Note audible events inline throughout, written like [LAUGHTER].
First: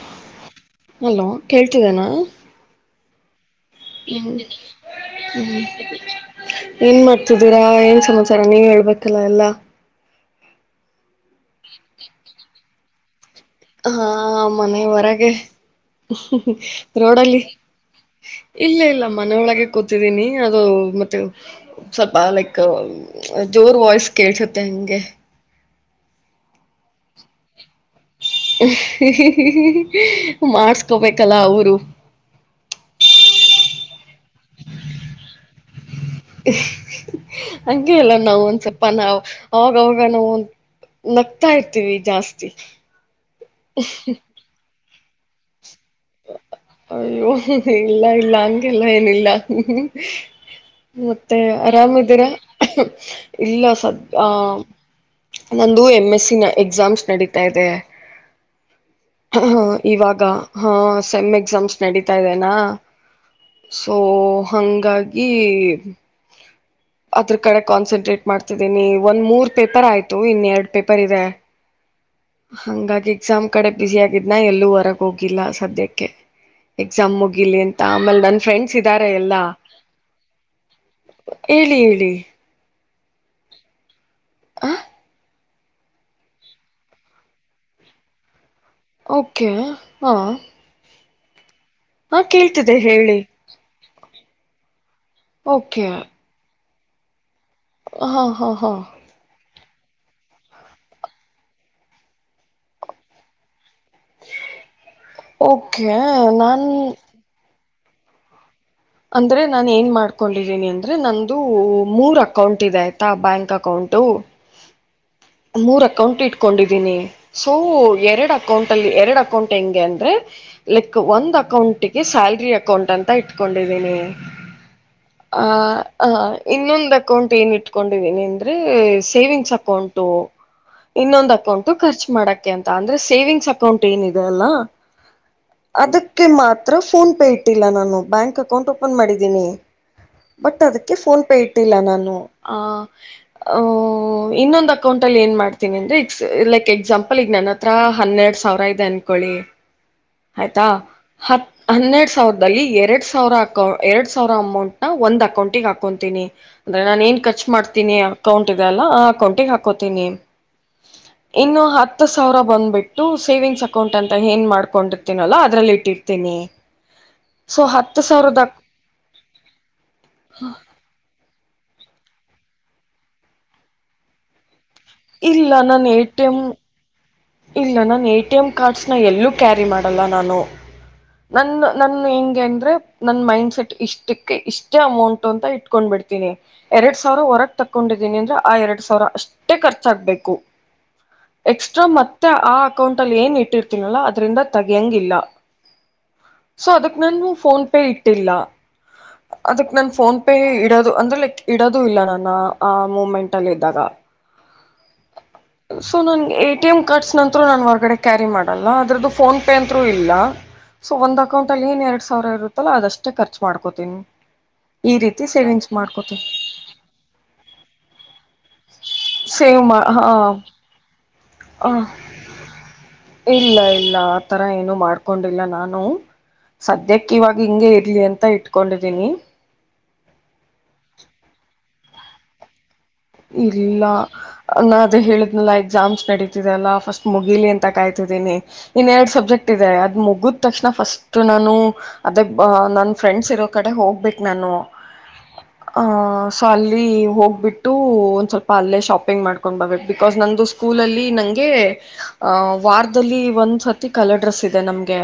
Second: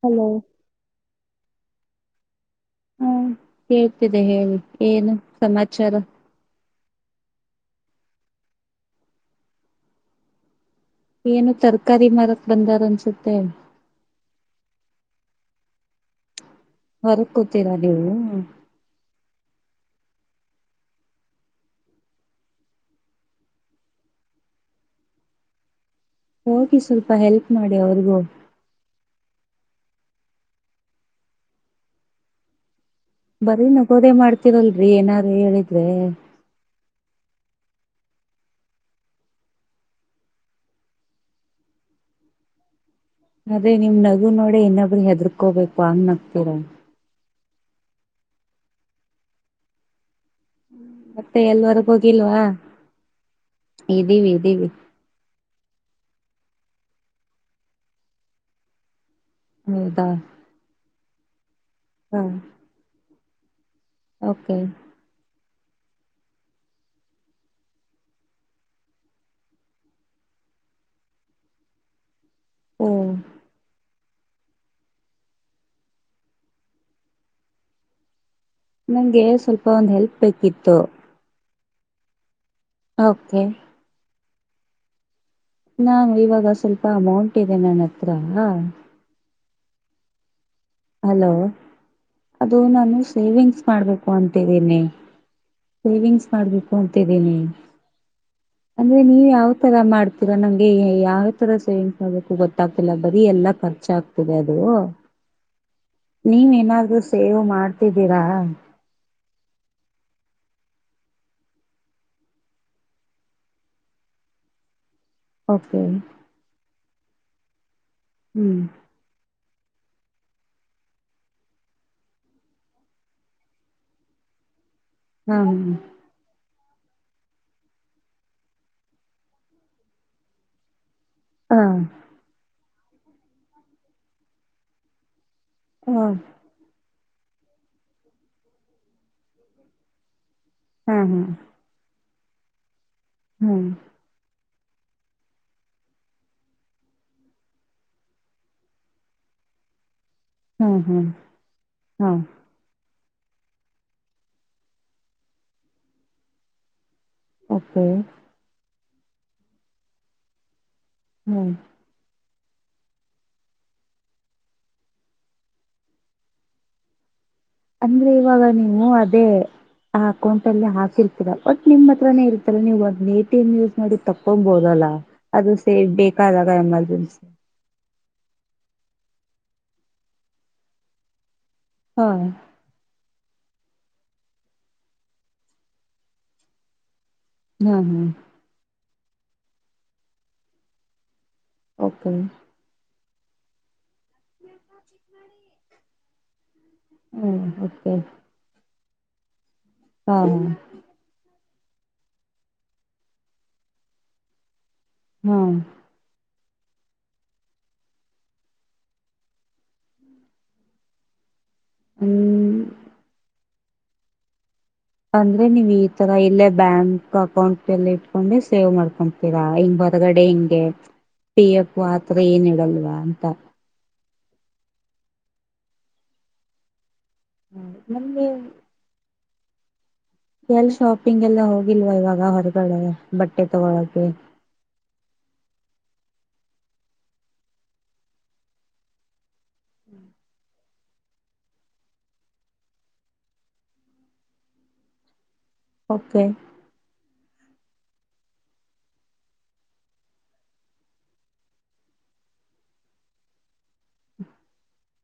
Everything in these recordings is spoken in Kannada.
ಹಲೋ ಕೇಳ್ತಿದನಾ ಹ್ಮ ಕೇಳ್ತಿದೆ ಹೇಳಿ ಏನು ಹ್ಮ್ ಸಮಾಚಾರ ಏನ್ ಮಾಡ್ತಿದ್ದೀರಾ ಏನ್ ಸಮಾಚಾರ ನೀವ್ ಹೇಳ್ಬೇಕಲ್ಲ ಎಲ್ಲಾ ಏನು ತರಕಾರಿ ಮಾರಕ್ ಬಂದಾರ ಅನ್ಸುತ್ತೆ ಹಾ ಮನೆ ಹೊರಗೆ ಹೊರಗ್ ರೋಡಲ್ಲಿ ಕೂತೀರಾ ನೀವು ಇಲ್ಲ ಇಲ್ಲ ಮನೆ ಒಳಗೆ ಕೂತಿದೀನಿ ಅದು ಮತ್ತೆ ಸ್ವಲ್ಪ ಲೈಕ್ ಪ್ಚ್ ಜೋರ್ ವಾಯ್ಸ್ ಕೇಳ್ಸುತ್ತೆ ಹಂಗೆ ಹೋಗಿ ಸ್ವಲ್ಪ ಹೆಲ್ಪ್ ಮಾಡಿ ಅವ್ರಿಗೂ ಹಹಹ ಮಾಡಸ್ಕೋಬೇಕಲ್ಲ ಅವರು ಬರೀ ನಗೋದೆ ಮಾಡ್ತೀರಲ್ರರಿ ಏನಾರು ಹೇಳಿದ್ರೆ ಹಹಹ ಹಂಗೆ ಇಲ್ಲ ನಾವ ಒಂದ್ ಸ್ವಲ್ಪ ನಾ ಅವಾಗವಾಗ ನಾವು ನಗ್ತಾ ಇರ್ತೀವಿ ಜಾಸ್ತಿ ಅದೇ ನಿಮ್ ನಗು ನೋಡ ಇನ ಹೆದರ್ಕೋಬೇಕು ಅನ್ನ ಅಯ್ಯೋ ಇಲ್ಲ ಇಲ್ಲ ಅಂಗಲ್ಲ ಏನ ಇಲ್ಲ ಮತ್ತೆ ಎಲ್ವರ್ಗ ಅರಾಮ್ದೀರಾ ಹೋಗಿಲ್ವಾ ಇಲ್ಲ ಸದ ಆ ಇದೀವಿ ಇದೀವಿ ನಂದು ಎಂ್ ಎಸ್ಸ ನ ಎಕ್ಸಾಮ್ಸ್ ನಡೀತಾ ಇದೆ ಹ ಹೌದಾ ಇವಾಗ ಹ ಸಮ್ಯ ಸಂಸ್ ಹ ನಡೀತಾ್ದೇನಾ ಸೊ ಓಕೆ ಹಂಗಾಗಿ ಅದ್ರ ಕಡೆ ಕಾನ್ಸಂಟ್ರೇಟ್ ಮಾಡ್ತಿದ್ದೀನಿ ಒಂದ್ ಮೂರ್ ಪೇಪರ್ ಆಯ್ತು ಇನ್ನೆರಡು ಪೇಪರ್ ಇದೆ ಓ ಹಂಗಾಗಿ ಎಕ್ಸಾಮ್ ಕಡೆ ಬಿಸಿ ಆಗ ಇದನ್ನ ಎಲ್ಲೂ ಹೊರಗೆ ಹೋಗಿಲ್ಲ ಸದ್ಯಕ್ಕೆ ಎಕ್ಸಾಮ್ ಮುಗಿಲಿ ಅಂತ ಆಮೇಲೆ ನನ್ ಫ್ರೆಂಡ್ಸ್ ಇದ್ದಾರೆ ನಂಗೆ ಎಲ್ಲಾ ಸ್ವಲ್ಪ ಒಂದ್ ಹೆಲ್ಪ್ ಬೇಕಿತ್ತು ಹೇಳಿ ಹೇಳಿ ಓಕೆ ಆ ನಾು ಇವಾಗ ಸ್ವಲ್ಪ ಅಮೌಂಟ್ ಇದೆ ನನ್ನ ಹತ್ರ ಓಕೆ ಹಾ ಹಲೋ ಹಾ ಅದು ಕೇಳ್ತಿದೆ ನಾನು ಹೇಳಿ ಸೇವಿಂಗ್ಸ್ ಮಾಡ್ಬೇಕು ಕೊಂತ ದನೆ ಓಕೆ ಸೇವಿಂಗ್ಸ್ ಮಾಡ್ಬೇಕಿು ಅಂತಿದೀನಿ ಹಾ ಹಾ ಹಾ ತರ ಮಾಡ್ತೀರಾ ನಮ್ಗೆ ಯಾವ್ ತರ ಸೇವಿಂಗ್ಸ್ ಮಾಡ್ಬೇಕು ಗೊತ್ತಾಗ್ತಿಲ್ಲ ಬರೀ ಎಲ್ಲಾ ಖರ್ಚ ಆಗ್ತದೆ ಅದು ಒಪ್ಪ ನೀವ ಏನಾದ್ರೂ ಸೇವೆ್ ಮಾಡ್ ಹಿದ್ದೀರಾ ಅಂದ್ರೆ ನಾನು ಏನ್ ಮಾಡ್ಕೊಂಡಿದ್ದೀನಿ ಅಂದ್ರೆ ನಂದುದು ಮೂರ್ ಅಕೌಂಟ್ ಇದೆ ಆಯ್ತಾ ಬ್ಯಾಂಕ್ ಅಕೌಂಟು ಓಕೆ ಮೂರ್ ಅಕೌಂಟ್ ಇಟ್ಕೊಂಡಿದ್ದೀನಿ ಸೋ ಎರಡು ಹ್ಮ್ ಅಕೌಂಟ್ ಅಲ್ಲಿ ಎರಡು ಅಕೌಂಟ್ ಹೆಂಗೆ ಅಂದ್ರೆ ಲೈಕ್ ಒಂದ್ ಅಕೌಂಟ್ಗೆ ಸ್ಯಾಲ್ರಿ ಅಕೌಂಟ್ ಅಂತ ಇ ಕೊಂಡಿದ್ದೀನಿ ಹಾ ಆ ಹ ಇನ್ನೊಂದು ಅಕೌಂಟ್ ಏನ ಇಟ್ಕೊಂಡಿದೀನಿ ಅಂದ್ರೆ ಸೇವಿಂಗ್ಸ್ ಅಕೌಂಟು ಇನ್ನೊಂದು ಹಾ ಅಕೌಂಟ್ ಖರ್ಚು ಮಾಡೋಕ್ಕೆೆ ಅಂತ ಅಂದ್ರೆ ಸೇವಿಂಗ್ಸ್ ಅಕೌಂಟ್ ಏನಿದೆ ಅಲ್ಲ ಹಾ ಅದಕ್ಕೆ ಮಾತ್ರ ಫೋನ್ ಪೇ ಇಟ್ಟಿಲ್ಲ ನಾನು ಬ್ಯಾಂಕ್ ಅಕೌಂಟ್ ಓಪನ್ ಮಾಡಿದ್ದೀನಿ ಬಟ್ ಅದಕ್ಕೆ ಹಾ ಹಾ ಫೋನ್ ಪೇ ಇಟ್ಟಿಲ್ಲ ನಾನು ಆ ಹಾ ಓ ಇನ್ನೊಂದ ಅಕೌಂಟ್ ಅಲ್ಲಿ ಏನ್ ಮಾಡ್ತೀನಿ ಅಂದ್ರೆ ಲೈಕ್ ಎಕ್ಸಾಂಪಲ್ ಈಗ ನನ್ನ ಹತ್ರಹನ್ನೆರಡು ಸಾವಿರ ಇದೆ ಅನ್ಕೊಳ್ಳಿ ಆಯ್ತಾ ಹಾ ಹಾ ಹತ್ ಹನ್ನೆರಡ್ ಹಾ ಸಾವಿರದಲ್ಲಿ ಎರಡ್ ಸಾ ಸಾವಿರ ಅಕೌ ಎರಡ್ ಸಾವಿರ ಅಮೌಂಟ್ ನ ಒಂದ್ ಅಕೌಂಟಿಗೆ ಹಾಕೊಂತೀನಿ ನಾನನ್ ಏನ್ ಖರ್ಚು ಓಕೆ ಮಾಡ್ತೀನಿ ಅಕೌಂಟ್ ಇದೆ ಆ ಅಕೌಂಟಿಗೆಹಾಕೋತೀನಿ ಹ್ಮ್ ಇನ್ನು ಹತ್ತು ಸಾವಿರ ಬಂದ್ಬಿಟ್ಟು ಸೇವಿಂಗ್ಸ್ ಅಕೌಂಟ್ ಅಂತ ಏನ್ ಮಾಡ್ಕೊಂಡಿರ್ತನಲ್ಲ ಅದ್ರಲ್ಲಿ ಇಟ್ಟಿರ್ತೀನಿ ಸೊ ಹತ್ತು ಅಂದ್ರೆ ಸಾವಿರದ ಇವಾಗ ನೀವು ಅದೇ ಆ ಅಕೌಂಟ ಅಲ್ಲಿ ಹಾಕಿಲ್ ಬಟ್ ನಿಮ್ ಹತ್ರನೇ ಇರ್ತಲ್ಲ ನೀವು ಎಟಿಎಂ ಯೂಸ್ ಮಾಡಿ ತಕೊಬೋದಲ್ಲಾ ಇಲ್ಲ ಅದು ಸೇ್ ನಾನು ಎ ಟಿ ಎಮ್ ಬೇಕಾದಾಗ ಎಮರ್ಜೆನ್ಸಿ ಇಲ್ಲ ನಾನ ಎ ಟಿ ಎಂ ಕಾರ್ಡ್ಸ್ ಎಲ್ಲೂ ಕ್ಯಾರಿ ಮಾಡಲ್ಲ ನಾನು ನನ್ನ ನನ್ ಹಾ ಹೆಂಗೆ ಅಂದ್ರೆ ನನ್ ಮೈಂಡ್ ಇಷ್ಟಕ್ಕೆ ಇಷ್ಟೇ ಅಮೌಂಟ್ ಅಂತ ಇಟ್ಕೊಂಡ್ ಬಿಡ್ತೀನಿ ಎರಡ್ ಸ ಸಾವಿರ ಹೊರ ಹಾ ಹಾ ತಕೊಂಡಿದ್ದೀನ ಅಂದ್ರೆ ಆ ಎರಡ್ ಸಾವಿರ ಅಷ್ಟೇ ಖರ್ಚಾಗಬೇಕು ಎಕ್ಸ್ಟ್ರಾ ಓಕೆ ಮತ್ತ ಮತ್ತೆ ಹಾ ಅಕೌಂಟ್ ಏನ್ ಇಟ್ಟಿರ್ತೀನಲ್ಲ ಅದರಿಂದ ತೆಗೆಯಂಗಿಲ್ಲ ಸೊ ಅದಕ್ ನಾನು ಹ್ಮ ಫೋನ್ ಪೇ ಓಕೆ ಇಟ್ಟಿಲ್ಲ ಅದಕ್ ನಾನ ಫೋನ್ ಹಾ ಪೇ ಇಡೋದು ಅಂದ್ರೆ ಲೈಕ್ ಇಡೋದು ಇಲ್ಲ ನಾನು ಆ ಮೂಮೆಂಟ್ ಅಲ್ಲಿ ಇದ್ದಾಗ ಹಾ ಸೋ ನನಗೆ ತಂ ಕಾರ್ಡ್ಸ್ ನಂತೂ ನಾನು ಹೊರಗಡೆ ಕ್ಯಾರಿ ಮಾಡಲ್ಲ ಅದ್ರದ್ದು ಫೋನ್ ಪೇ ಅಂತೂ ಇಲ್ಲ ಸೊ ಒಂದು ಅಕೌಂಟಲ್ಲಿ ಏನ್ ಎರಡ್ ಸಾವರ ಹ್ಮ್ ಇರುತ್ತಲ್ಲ ಅದಷ್ಟೆ ಖರ್ಚು ಮಾಡ್ಕೊತಿನ್ ಅಂದ್ರೆ ನೀವ್ ಈ ತರ ಇಲ್ಲೇ ಬ್ಯಾಂಕ್ ಅಕೌಂಟ್ ಇಲ್ಲಿ ಇಟ್ಕೊಂಡು ಸೇವ್ ಮಾಡ್ಕೊತೀರಾ ಸೇವ್ ಹಿಂಗ್ ಮಾ ಹಾ ಬರಗಡೆ ಹಿಂಗೆ ಪಿ ಹ ಎಫ್ ಆತರ ಏನ್ ಇಡಲ್ವಾ ಅಂತ ಇಲ್ಲ ಇಲ್ಲ ಆ ತರ ಏನು ಮಾಡ್ಕೊಂಡಿಲ್ಲ ನಾನು ಸ ದಕ್ ಇವಾಗ ಹಿಂಗೆ ಇರ್ಲಿ ಅಂತ ನಮ್ಗೆ ಇಟ್ಕೊಂಡಿದೀನಿ ಎಲ್ ಶಾಪಿಂಗೆಲ್ಲ ಹೋಗಿಲ್ವಾ ಇವಾಗ ಹೊರಗಡೆ ಬಟ್ಟೆ ಇಲ್ಲ ತಗೊಳಕೆ ಹಂಗ್ ಅದೇ ಹೇಳಿದ್ನಲ್ಲ ಆ ಎಕ್ಸಾಮ್ಸ್ ನಡತಿದೆ ಅಲ್ಲ ಫಸ್ಟ್ ಮುಗಿಲಿ ಅಂತ ಕಾಯ್ತಿದೀನಿ ಇನ್ನೆರಡು ಸಬ್ಜೆಕ್ಟ್ ಇದೆ ಅದ್ ಮುಗಿದ ತಕ್ಷಣ ಫಸ್ಟ್ ನಾನು ಅದ ನನ್ನ ಫ್ರೆಂಡ್ಸ್ ಇರೋ ಕಡೆ ಹೋಗ್ಬೇಕು ನಾನು ಹಹ ಓಕೆ ಸೊ ಅಲ್ಲಿ ಹೋಗ್ಬಿ ದೂ ಒಂದ್ ಸ್ವಲ್ಪ ಅಲ್ಲೇ ಶಾಪಿಂಗ್ ಮಾಡ್ಕೊಂಡ್ ಬರ್ಬೇಕು ಬಿಕಾಸ್ ನಂದು ಸ್ಕೂಲಲ್ಲಿ ನಂಗೆ ಅ ವಾರದಲ್ಲಿ ಒಂದ್ಸತಿ ಕಲರ್ ಡ್ರೆಸ್ ಇದೆ ನಮಗೆ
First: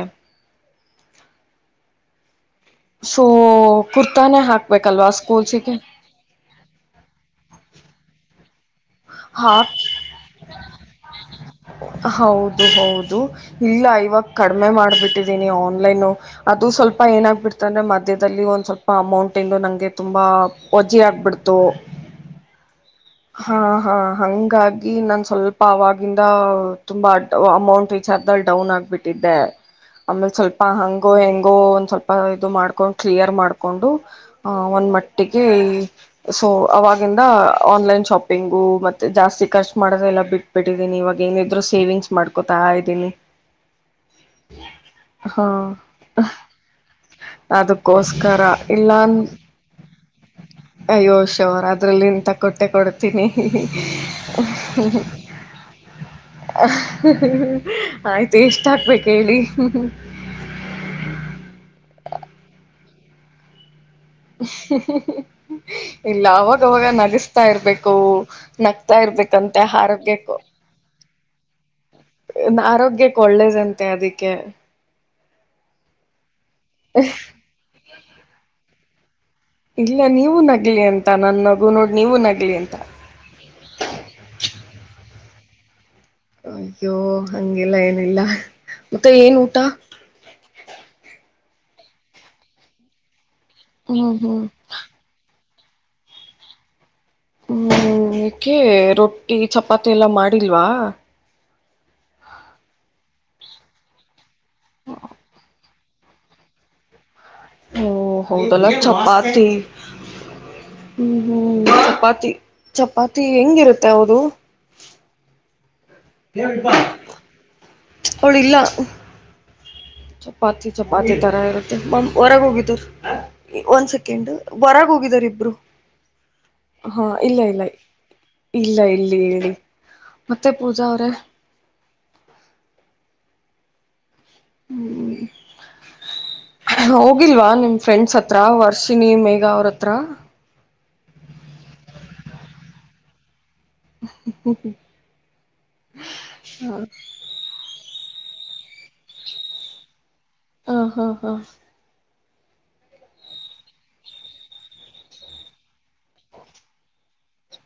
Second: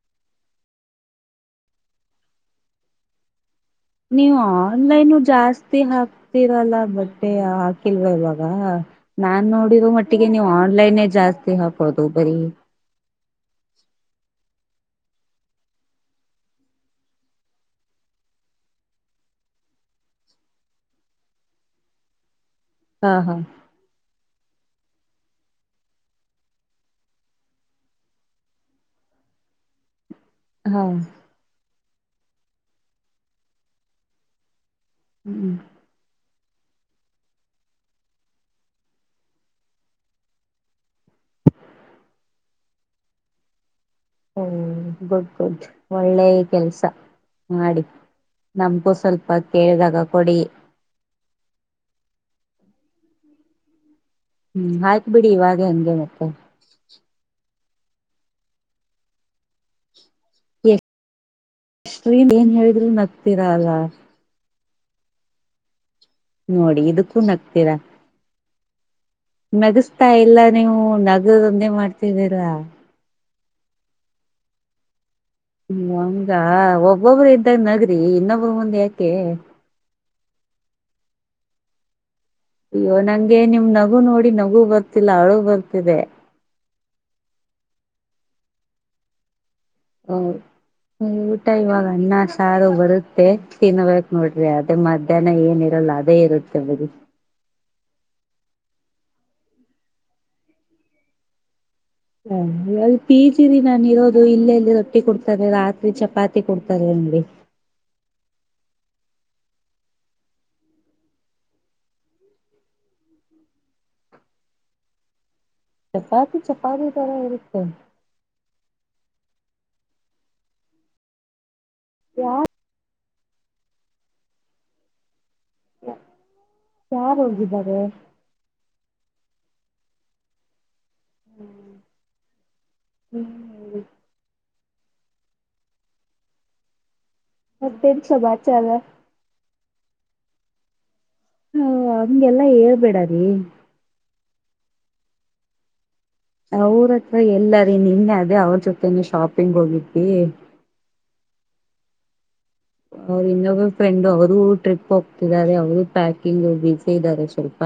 ಸೋ ನೀವು ಆನ್ಲೈನು ಜಾಸ್ತಿ ಹಾಕ್ತಿರಲ್ಲ ಬಟ್ಟೆ ಹಾಕಿಲ್ವ ಇವಾಗ ನಾನ್ ಹಾಕ್ ನೋಡಿರೋ ಮಟ್ಟಿಗೆ ನೀವು ಆನ್ಲೈನೇ ಜಾಸ್ತಿ ಹಾಕೊಳೋದು ಬರೀ ದು ಇಲ್ಲ ಇವಾಗ ಕಡಿಮೆ ಮಾಡ್ಬಿಟ್ಟಿದೀನಿ ಆನ್ಲೈನು ಅದು ಸ್ವಲ್ಪ ಏನಾಗಬಿಡ್ತ್ ಅಂದ್ರೆ ಮಧ್ಯದಲ್ಲಿ ಒಂದ್ ಸ್ವಲ್ಪ ಅಮೌಂಟ್ ಇಂದು ನಂಗೆ ತುಂಬಾ ವಜೆ ಆಗ್ಬಿಡ್ತು ಹಾ ಹಾ ಹ ಹಾಗಾಗಿ ನನ್ ಸ್ವಲ್ಪ ಅವಾಗಿಂದ ತುಂಬಾ ಅಮೌಂಟ್ ವಿಚಾರದಲ್ಲಿ ಡೌನ್ ಆಗ್ಬಿಟ್ಟಿದ್ದೆ ಆಮೇಲೆ ಸ್ವಲ್ಪ ಹಾ ಹಂಗೋ ಹೆಂಗೋ ಒಂದ್ ಸ್ವಲ್ ಇದು ಮಾಡ್ಕೊಂಡು ಕ್ಲಿಯರ್ ಮಾಡ್ಕೊಂಡು ಒಂದ್ ಮಟ್ಟಿಗೆ ಹ್ಮ್ ಸೊ ಅವಾಗಿಂದ ಆನ್ಲೈನ್ ಶಾಪಿಂಗು ಮತ್ತೆ ಜಾಸ್ತಿ ಖರ್ಚ್ ಮಾಡೋದೆೆಲ್ಲ ಬಿಟ್ಟಬಿಟ್ಟಿದ್ದೀನಿ ಇವಾಗ ಏನಿದ್ರು ಸೇವಿಂಗ್ಸ್ ಮಾಡ್ಕೊತಾ ಇದ್ದೀನಿ ಓ ಗುಡ್ ಹಾ ಗುಡ್ ಒಳ್ಳೆ ಕೆಲ್ಸ, ಮಾಡಿ ಅದಕ್ಕೋಸ್ಕರ ಇಲ್ಲ ನಮ್ಗೂ ಸ್ವಲ್ಪ ಕೇಳಿದಾಗ ಕೊಡಿ ಅಯ್ಯೋ ಶೋರ್ ಅದ್ರಲ್ಲಿ ಇಂತ ಕೊಟ್ಟೆ ಕೊಡು [UNINTELLIGIBLE] ಹ್ಮ್ ಆಯ್ತ್ ಬಿಡಿ ಇವಾಗ ಹಂಗೆ ಮತ್ತೆ ಆಯ್ತು ಎಸ್ಟ್ ಹಾಕ್ಬೇಕ್ ಹೇಳಿ ಏನ್ ಹೇಳಿದ್ರರು ನಗ್ತೀರ ಅಲ [UNINTELLIGIBLE] ಇಲ್ಲ ನೋಡಿ ಅವಗವಗ ಇದಕ್ಕೂ ನಗಿಸ್ತಾ ನಗ್ತೀರಾ ಇರ್ಬೇಕೂ ನ ನಗಸ್ತಾ ಇಲ್ಲ ನೀವು, ನಗೊದೊಂದೇ ಮಾಡ್ತಿದ್ದೀರಾ. ಆರೋಗ್ಯಕ್ಕೆ ಒಳ್ಳೇದಂತೆ ಅದಕ್ಕೆ ಹ [UNINTELLIGIBLE] [UNINTELLIGIBLE] ಒಬ್ಬೊಬ್ಬರು ಇದ್ದಾಗ ನಗರಿ, ಇನ್ನೊಬ್ರ ಮುಂದೆ ಯಾಕ್ ಹ [UNINTELLIGIBLE] ಇಲ್ಲ, ನೀವು ನಗಲಿ ಅಂತ ನನ್ನ ನಗು ನೋಡಿ ನೀವು ನಗಲಿ ಅಯ್ಯೋ, ನಂಗೆ ನಿಮ್ ನಗು ನೋಡಿ ನಗು ಗೊತ್ತ ಇಲ್ಲ ಅಳು ಬರ್ತಿದೆ. ಅಯ್ಯೋ, ಹಂಗೆಲ್ಲ ಏನಿಲ್ಲ. ಮತ್ತೆ ಏನ್ ಊಟ? ಊಟ ಇವಾಗ ಅನ್ನ ಸಾರು ಬರುತ್ತೆ. ತಿನ್ಬೇಕ್ ಹ್ಮ್ ಹ್ಮ್ ನೋಡ್ರಿ, ಅದು ಮಧ್ಯಾಹ್ನ ಏನ್ ಎಲ್ಲ ಅದೇ ಇರುತ್ತೆ ಬಿಡಿ. ಹ್ಮ್ ಏಕೆ? ರೊಟ್ಟಿ, ಚಪಾತಿ ಎಲ್ಲಾ ಮಾಡಿಲ್ವಾ? ಹ, ಅಲ್ಲಿ ಪೀಜಿ ರಿ ನಾನು ಇರೋ ಇಲ್ಲಿ ಎಲ್ ರೊಟ್ಟಿ ಕೊಡ್ತಾರೆ? ರಾತ್ರಿ [UNINTELLIGIBLE] ಚಪಾತಿ ಕೊಡ್ತಾರೆ ಏನ್ರಿ? ಓ ಹೌದಲ್ಲ, ಚಪಾತಿ. ಹ್ಮ ಹ್ಮ, ಚಪಾತಿ ಚಪಾತಿ ಹೆಂಗಿರುತ್ತೆ ಹೌದು? ಚಪಾತಿ ಚಪಾತಿ ತರ ಇರುತ್ತೆ. ಅವಳು ಇಲ್ಲ ಚಪಾತಿ ಚಪಾತಿ ತರ ಇ [UNINTELLIGIBLE] [UNINTELLIGIBLE] ಯಾರ್ ಹೊರಗ್ ಹೋಗಿದರ. ಒಂದ್ ಸೆಕೆಂಡ್, ಹೊರಗ್ ಹೋಗಿದ್ದಾರೆ ಇಬ್ [UNINTELLIGIBLE] ಹ ಯಾರ್ ಇಲ್ಲ ಇಲ್ಲ. ಹೋಗಿದ್ದಾರೆ ಇಲ್ಲ ಇ ಇಲ್ಲಿ ಹೇಳಿ, ಮತ್ತೆ ಪೂರ್ತ್ ಜರ [UNINTELLIGIBLE] ಹ್ಮ್ ಹ್ಮ್. [UNINTELLIGIBLE] [UNINTELLIGIBLE] ಗಿಲ್ವಾ ನಿಮ್ ಮತ್ತೇನ್ ಫ್ರೆಂಡ್ಸ್ ಹತ್ರ, ಸಮಾಚಾರ ವರ್ಷಿನಿ ಮೇಘ ಅವ್ರ [UNINTELLIGIBLE] ತ್ರ ಹ, ಹಂಗೆಲ್ಲಾ ಹೇಳ್ಬೇಡಾರೀ. ಹ ಹ [UNINTELLIGIBLE] ಅವ್ರತ್ರ ಎಲ್ಲಾರಿ, ನಿನ್ನೆ ಅದೇ, ಅವ್ರ ಜೊತೆೇನೆ ಶಾಪಿಂಗ್ ಹೋಗಿದ್ವಿ ಹಾ ಹಾ ಹಾ ಅವರು ಇನ್ನೊಬ್ಬ ಫ್ರೆಂಡು ಅವರು ಟ್ರಿಪ್ ಹೋಗ್ತಿದ್ದಾರೆ. ಅವರು ಪ್ಯಾಕಿಂಗಲ್ ಬಿಸೀ ಇದ್ದಾರೆ ಸ್ವಲ್ಪ.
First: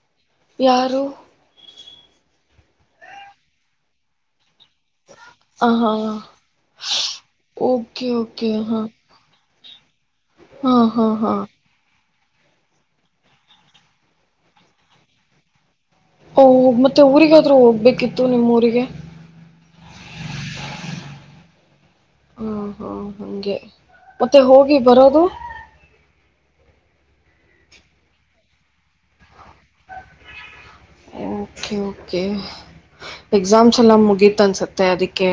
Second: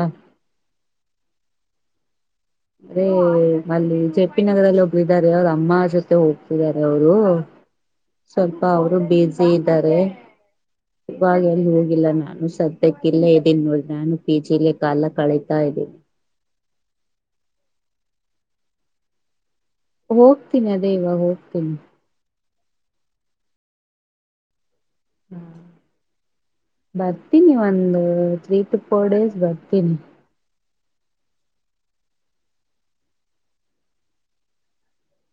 ಯಾರು? ೇ [UNINTELLIGIBLE] ಮಲ್ಲಿ ಚ [UNINTELLIGIBLE] ಉಪ್ಪ [UNINTELLIGIBLE] ನಗರದಲ್ಲಿ ಒಬ್ರಿದಾರೆ. ಅವ್ರ ಹ ಅಮ್ಮ ಹಾ ಜೊತೆ ಹೋಗ್ತಿದ್ದಾರೆ ಅವರು. ಓಕೆ ಓಕೆ ಸ್ವಲ್ಪ ಹಾ ಅವರು ಬೇಜ [UNINTELLIGIBLE] ಇದ್ದಾರೆ. ಹಾ ಹಾ ಹಾ ಆಗ ಎಲ್ಲಿ ಹೋಗಿಲ್ಲ ನಾ ನಾನು ಸದ್ಯಕ್ಕ ಇಲ್ಲೇ ಇದ್ದೀನಿ ನೋಡಿ ನಾನು ಪಿಜಿಲೆ ಕಾಲ ಕಳಿತಾ ಇದ್ದೀನಿ ಮತ್ತೆ ಊರಿಗಾದ್ರೂ ಹೋಗ್ಬೇಕಿತ್ತು ನಿಮ್ಮ ಊರಿಗೆ ಹೋಗ್ತೀನಿ ಅದೇ ಇವ ಹೋಗ್ತೀನಿ ಹ್ಮ ಹ್ಮ ಹಗೆ ಮತ್ತೆ ಹೋಗ್ ಬರೋದು ಬರ್ತೀನಿ ಒಂದು ತ್ರತ್ರೀ ಟು ಫೋರ್ ಡೇಸ್ ಬರ್ತೀನಿ ಓಕೆ ಓಕೆ ಎಕ್ಸಾಮ್ಸ್ ಎಲ್ಲ ಮುಗೀತ ಅನ್ಸುತ್ತೆ ಅದಕ್ಕೆ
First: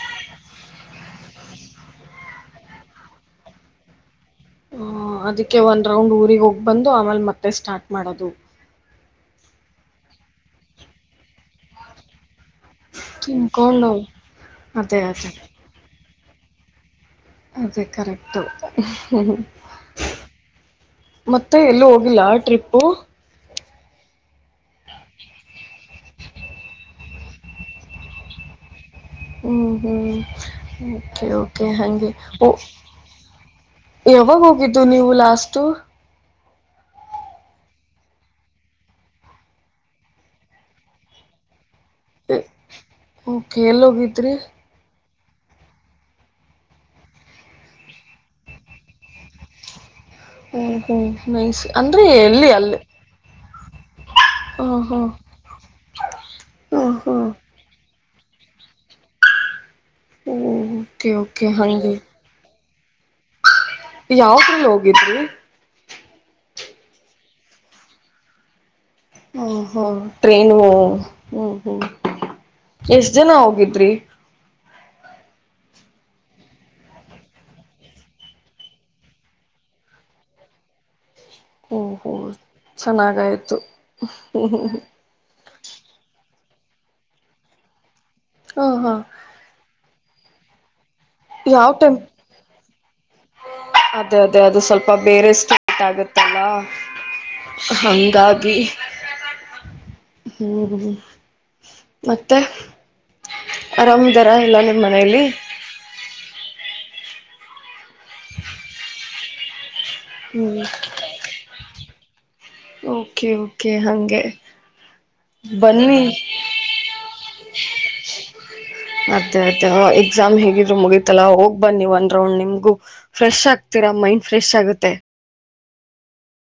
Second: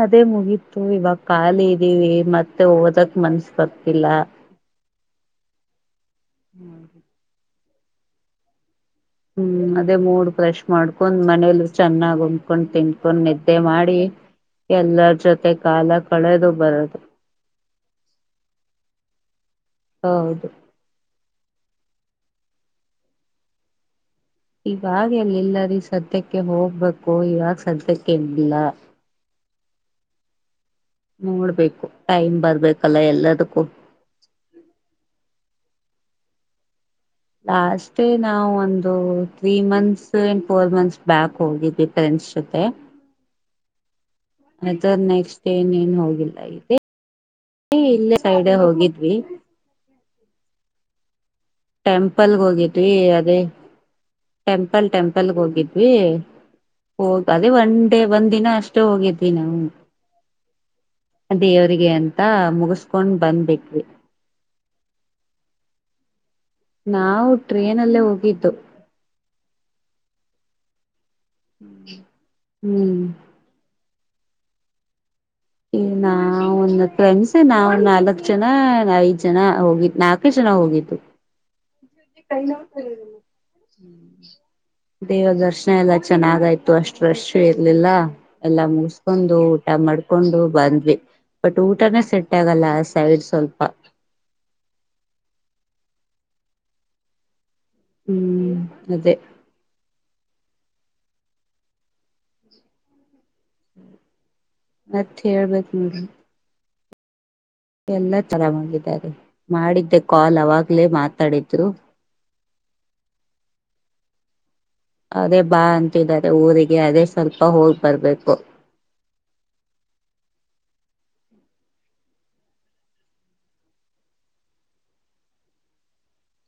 ಅದೇ ಮುಗೀತು ಇವಾಗ ಖಾಲಿ ಇದೀವಿ ಮತ್ತೆ ಓದಕ್ ಮನ್ಸ್ ಬರ್ತಿಲ್ಲ ಹ ಅದಕ್ಕೆ ಒಂದು ರೌಂಡ್ ಊರಿಗೆ ಹೋಗಿ ಬಂದು ಆಮೇಲೆತ್ತೆ ೆ ಸ್ಟಾರ್ಟ್ ಮಾಡೋದು ಹ್ಮ್ ಅದೇ ಮೂಡ್ ಫ್ರಶ್ ಮಾಡ್ಕೊಂಡ್ ಮನೇಲ್ ಚೆನ್ನಾಗ ಉಂಡ್ ಕಕೊಂಡ್ ತಿನ್ಕೊಂಡ್ ನಿದ್ದೆ ತಿನ್ಕೊಂಡು ಮಾಡಿ ಅದೇ ಎಲ್ಲರ ಅದೇ ಜೊತೆ ಕಾಲ ಪಳೆದು ಬರದು ಅದೇ ಕರೆಕ್ಟು ಹೌದು ಮತ್ತೆ ಎಲ್ಲೂ ಹೋಗಿಲ್ಲ ಟ್ರಿಪ್ಪು ಇವಾಗ ಎಲ್ಲಿಲ್ಲಾರಿೀ ಸದ್ಯಕ್ಕೆ ಹೋಗ್ಬೇಕು ಕಯವಾಗ ಸಂತ ಕೇಿಲ್ಲ ಹ್ಮ್ ಹ್ಮ್ ಓಕೆ ಓಕೆ ನೋಡ್ಬೇಕು ಹಗೆ ಟೈಮ್ ಓ ಬರ್ಬೇಕಲ್ಲ ಎಲ್ಲದಕ್ಕೂ ಯಾವಾಗ ಹೋಗಿದ್ದು ನೀವು ಲಾಸ್ಟ್ ತ್ತುು ಲಾಸ್ೇ ನಾವವು ಒಂದು three months and four months back ಹೋಗು ಕಲ್ ಹೋಗತ್ರಿ ನೇನೆನ ಹೋಗಿಲ್ಲ ಇ ಇಲ್ಲ ಸೈಡ್ ಹೋಗಿದ್ವಿ ಹ್ಮ ಹ್ಮ್ ಮೈಸ್ ಅಂದ್ರೆ ಟೆಂಪಲ್ಗೆ ಎಲ್ಲಿ ಅಲ್ಲಿ ಹೋಗಿದ್ವಿ ಅದೇ ಹಾಂ ಟೆಂಪಲ್ ಹಾಂ ಟೆಂಪಲ್ಗೆ ಹೋಗಿದ್ವಿ ಹಾಂ ಹೋಗ ಹಾಂ ಅದೇ ಒ ಅತ್ತೇ ಒಂದ್ ದಿನ ಅಷ್ಟು ಹೋಗಿದ್ವಿ ನಾವು ಓಕೆ ಓಕೆ ದೇವರಿಗೆ ಅಂತ ಮುಗಿಸತ ಕೊಂಡ್ ಬಂದಿ ಯಾವದ್ರ ಲೋಗ ಹಗಿದಿ ನಾವು ಟ್ರೇನ್ಲ್ಲೇ ಹೋಗಿದ್ದು ಹ ಹ ಟ್ರೇನು ಹ್ಮ್ ಹ್ಮ್ ಹ್ಮ್ ಎಷ್ಟ್ ಜನ ಹೋಗಿದ್ರಿ ಈ ನಾವ ಒಂದ ಕಮ್ಸ ನಾವಂದ್ ನಾಲ್ಕ್ ಜನ ಐದ್ ಜನ ಹೋಗಿದ ನಾಲ್ಕು ಜನ ಹೋಗಿದ್ದು ಓಹೋ ಚೆನ್ನಾಗಾಯ್ತು ದೇವದರ್ಶ ಎಲ್ಲ ಚೆನ್ನಾಗಾಯ್ತು ಅಷ್ಟು ರಶ್ ಇರ್ಲಿಲ್ಲ ಎಲ್ಲ ಹ ಹಾ ಮುಗಸ್ಕೊಂಡು ಊಟ ಮಾಡ್ಕ ಕಕೊಂಡು ಬಂದ್ವಿ [UNINTELLIGIBLE] ಬಟ್ ಯಾವ ಟೈಮ್ ಊಟನ ಸೆಟ್ ಆಗಲ್ಲ ಸೈಡ್ ಸ್ವಲ್ಪ ಅದೇ ಅದೇ ಅದು ಸ್ವಲ್ಪ ಬೇರೆಷ್ಟುಗೋತ್ತಾಗತ ತಲ ಹ್ಮ್ ಹಂಗಾಬಿ ಅದೇ ಹ್ಮ್್ಮ ಮತ್ತೆ ಆರಾಮ್ದಾರ ಇಲ್ಲ ನಿಮ್ಮ ಮತ್ ಮನೇಲಿ ಹೇಳ್ಬೇಕ್ ಎಲ್ಲ ತರಾಮಗಿದ್ದಾರೆ ಮಾಡಿದ್ದ [UNINTELLIGIBLE] ಕಾಲ್ ಹ್ಮ್ ಅವಾಗ್ಲೇ ಮಾತಾಡಿದ್ರು ಓಕೆ ಓಕೆ ಹಂಗೆ ಅದೇ ಬಾ ಬನ್ನಿ ಅಂತಿದ್ದಾರೆ ಊರಿಗೆ ಅದೇ ಸ್ವಲ್ಪ ಹೋಗ್ ಬರ್ಬೇಕು ಮುಗಿತಲ್ಲಾ ಹೋಗ್ ಬನ್ನಿವು ಒಂದ್ ರೌಂಡ್ ನಿಮ್ಗು ಫ್ರೆಶ್ ಆಗ್ತೀರಾ ಮೈಂಡ್ ಫ್ರೆಶ್ ಆಗುತ್ತೆ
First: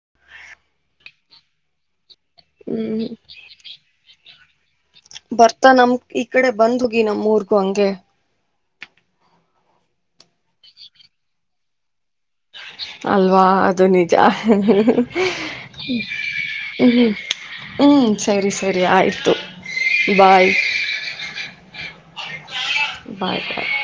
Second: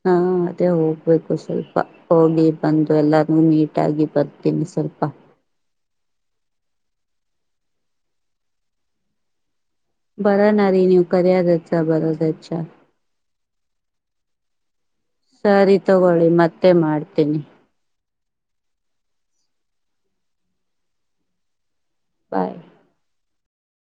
ಹಾ ಅದೇ ಹೋಗ್ಬೇಕು ಸ್ವಲ್ಪ ಹೋಗಿ ಬಂದು ಹ್ಮ್ ಎಲ್ಲಾನ ಮೀಟಾಗಿಬ ಸ್ವಲ್ಪ ಬರ್ತಾ ನಮ್ ಈ ಕಡೆ ಬಂದ್ ಹೋಗಿ ನಮ್ಮೂರ್ಗೂ ಹಂಗೆ ಬರೋನ ರೀ ನೀವ್ ಕರಿಯಾದ ಹೆಚ್ಚಾ ಬರೋದ ಹೆಚ್ಚಾ ಅಲ್ವಾ ಜನ ಜ [UNINTELLIGIBLE] ಸರಿ ತಗೊಳ್ಳಿ ಮತ್ತೆ ಮಾಡ್ತೀನಿ ಹ್ಮ್ ಸರಿ ಸರಿ ಆಯಿತು ಬಾಯ್ ಬಾಯ್ ಬಾಯ್ ಬಾಯ್